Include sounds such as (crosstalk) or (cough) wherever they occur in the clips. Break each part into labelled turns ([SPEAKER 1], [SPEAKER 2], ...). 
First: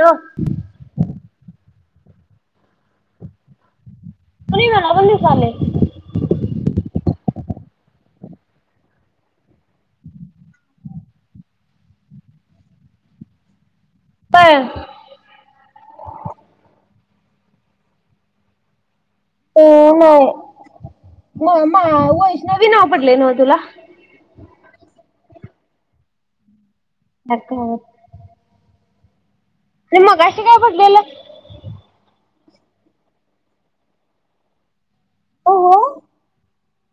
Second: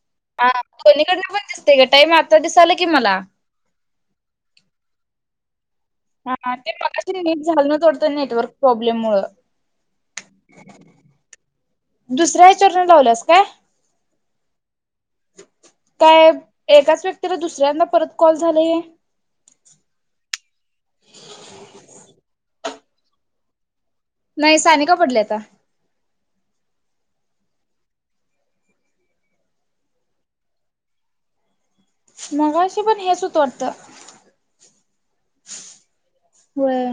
[SPEAKER 1] Hello
[SPEAKER 2] हा दोन्हीकडन पण दिसतका टाईम आत्ता दिसालय की मला
[SPEAKER 1] पुरी म ना बंद झाले
[SPEAKER 2] हा हा ते मगाशी नेट झालं कट नेटवर्क प्रॉब्लेम मुळ दुसऱ्या हेच्यावरन लावल्यास काय
[SPEAKER 1] पण
[SPEAKER 2] काय एकाच व्यक्तीला दुसऱ्यांदा परत कॉल झाले
[SPEAKER 1] हो नाही म मा वैष्णव नाव पडलेय ना तुला
[SPEAKER 2] नाही सानिका पडलंय आता
[SPEAKER 1] अतो ते मगाशी काय पडलेलं
[SPEAKER 2] मगाशी पण हेच होतं वाटतं
[SPEAKER 1] हो
[SPEAKER 2] व्हय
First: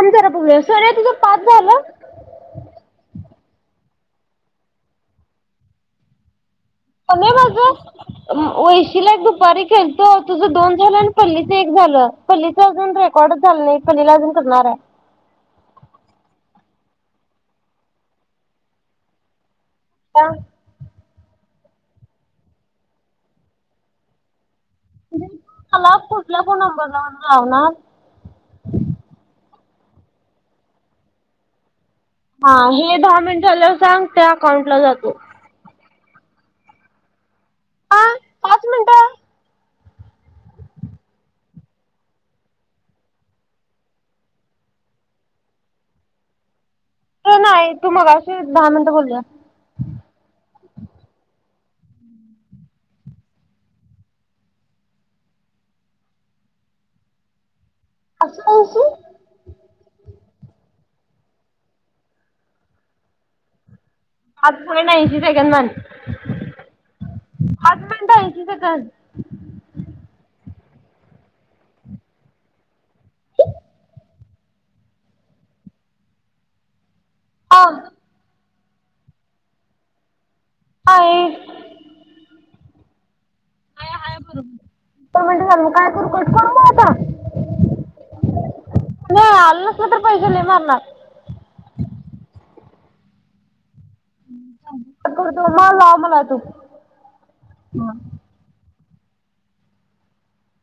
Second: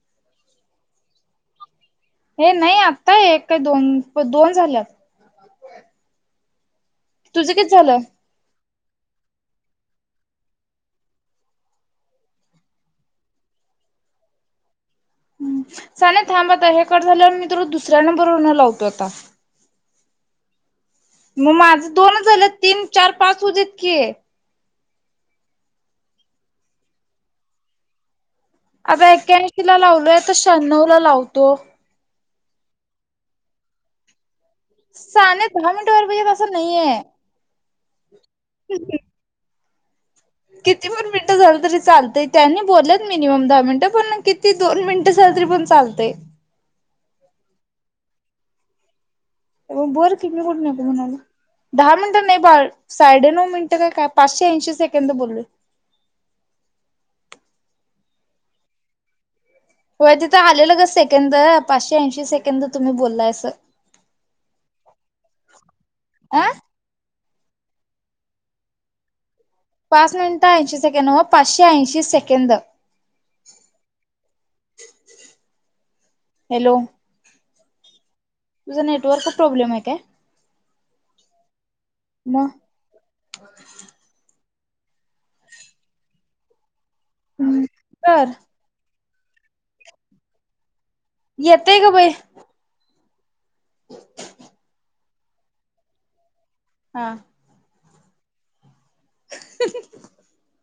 [SPEAKER 1] थांब जरा बघुया, सोन्या तुझं पाच झालं
[SPEAKER 2] हे नाही आता एक काय दोन, दोन झाल्यात
[SPEAKER 1] कोमे
[SPEAKER 2] तुझं किती झालं?
[SPEAKER 1] माझं तिला दुपारी केलतो तुझ दोन झालं आणि पल्लीचं एक झालं पल्लीचं अजून रेकॉर्डच झालं नाही, पल्लीला अजून करणार आहे.
[SPEAKER 2] साने थांब आता हे कट झाल्यावर मी तुला दुसऱ्या नंबरवर लावतो आता
[SPEAKER 1] ह
[SPEAKER 2] मग माझं दोनच झालेत तीन, चार, पाच होऊ देत की
[SPEAKER 1] मला कुठल्या फोन नंबर वरण लावणार
[SPEAKER 2] आता एक्याऐंशी ला लावलोय आता शहाण्णोवला लावतो
[SPEAKER 1] हा हे दहा मिनिट झाल्यावर सांग त्या अकाउंटला जातो
[SPEAKER 2] साने दहा मिंट तर असं नाहीय
[SPEAKER 1] हा पाच
[SPEAKER 2] हं
[SPEAKER 1] मिनिटं
[SPEAKER 2] किती पण मिनिटं झालं तरी चालतय, त्यांनी बोललेत मिनिमम दहा मिनिटं पण किती दोन मिनिटं झालं तरी पण चालतय
[SPEAKER 1] ते नाही तू मगाशी दहा मिनट बोललीयास
[SPEAKER 2] बोल की मी कुठं नको म्हणालोय, दहा मिनिट नाही बाळ साडे नऊ मिनिटं काय काय पाचशे ऐंशी सेकंद बोललोय
[SPEAKER 1] अस ऐकु
[SPEAKER 2] होय तिथं आलेलं ग सेकंद पाचशे ऐंशी सेकंद तुम्ही बोललाय अस
[SPEAKER 1] आता पर्यंत ऐंशी सेकंद झालेत
[SPEAKER 2] अ
[SPEAKER 1] (inaudible) आठ मिंट ऐंशी सेकंद
[SPEAKER 2] पाच मिनिटं ऐंशी पाचशे ऐंशी सेकंद हॅलो
[SPEAKER 1] ह
[SPEAKER 2] तुझा नेटवर्क प्रॉब्लेम आहे काय
[SPEAKER 1] हा ये
[SPEAKER 2] म
[SPEAKER 1] म्हट झा काय करू करू आता
[SPEAKER 2] हम्म ब
[SPEAKER 1] नाही आल नसलं तर पैसे ल मारणार
[SPEAKER 2] येतंय का बाई
[SPEAKER 1] करतो मला मला तू
[SPEAKER 2] हा
[SPEAKER 1] ह
[SPEAKER 2] (unintelligible)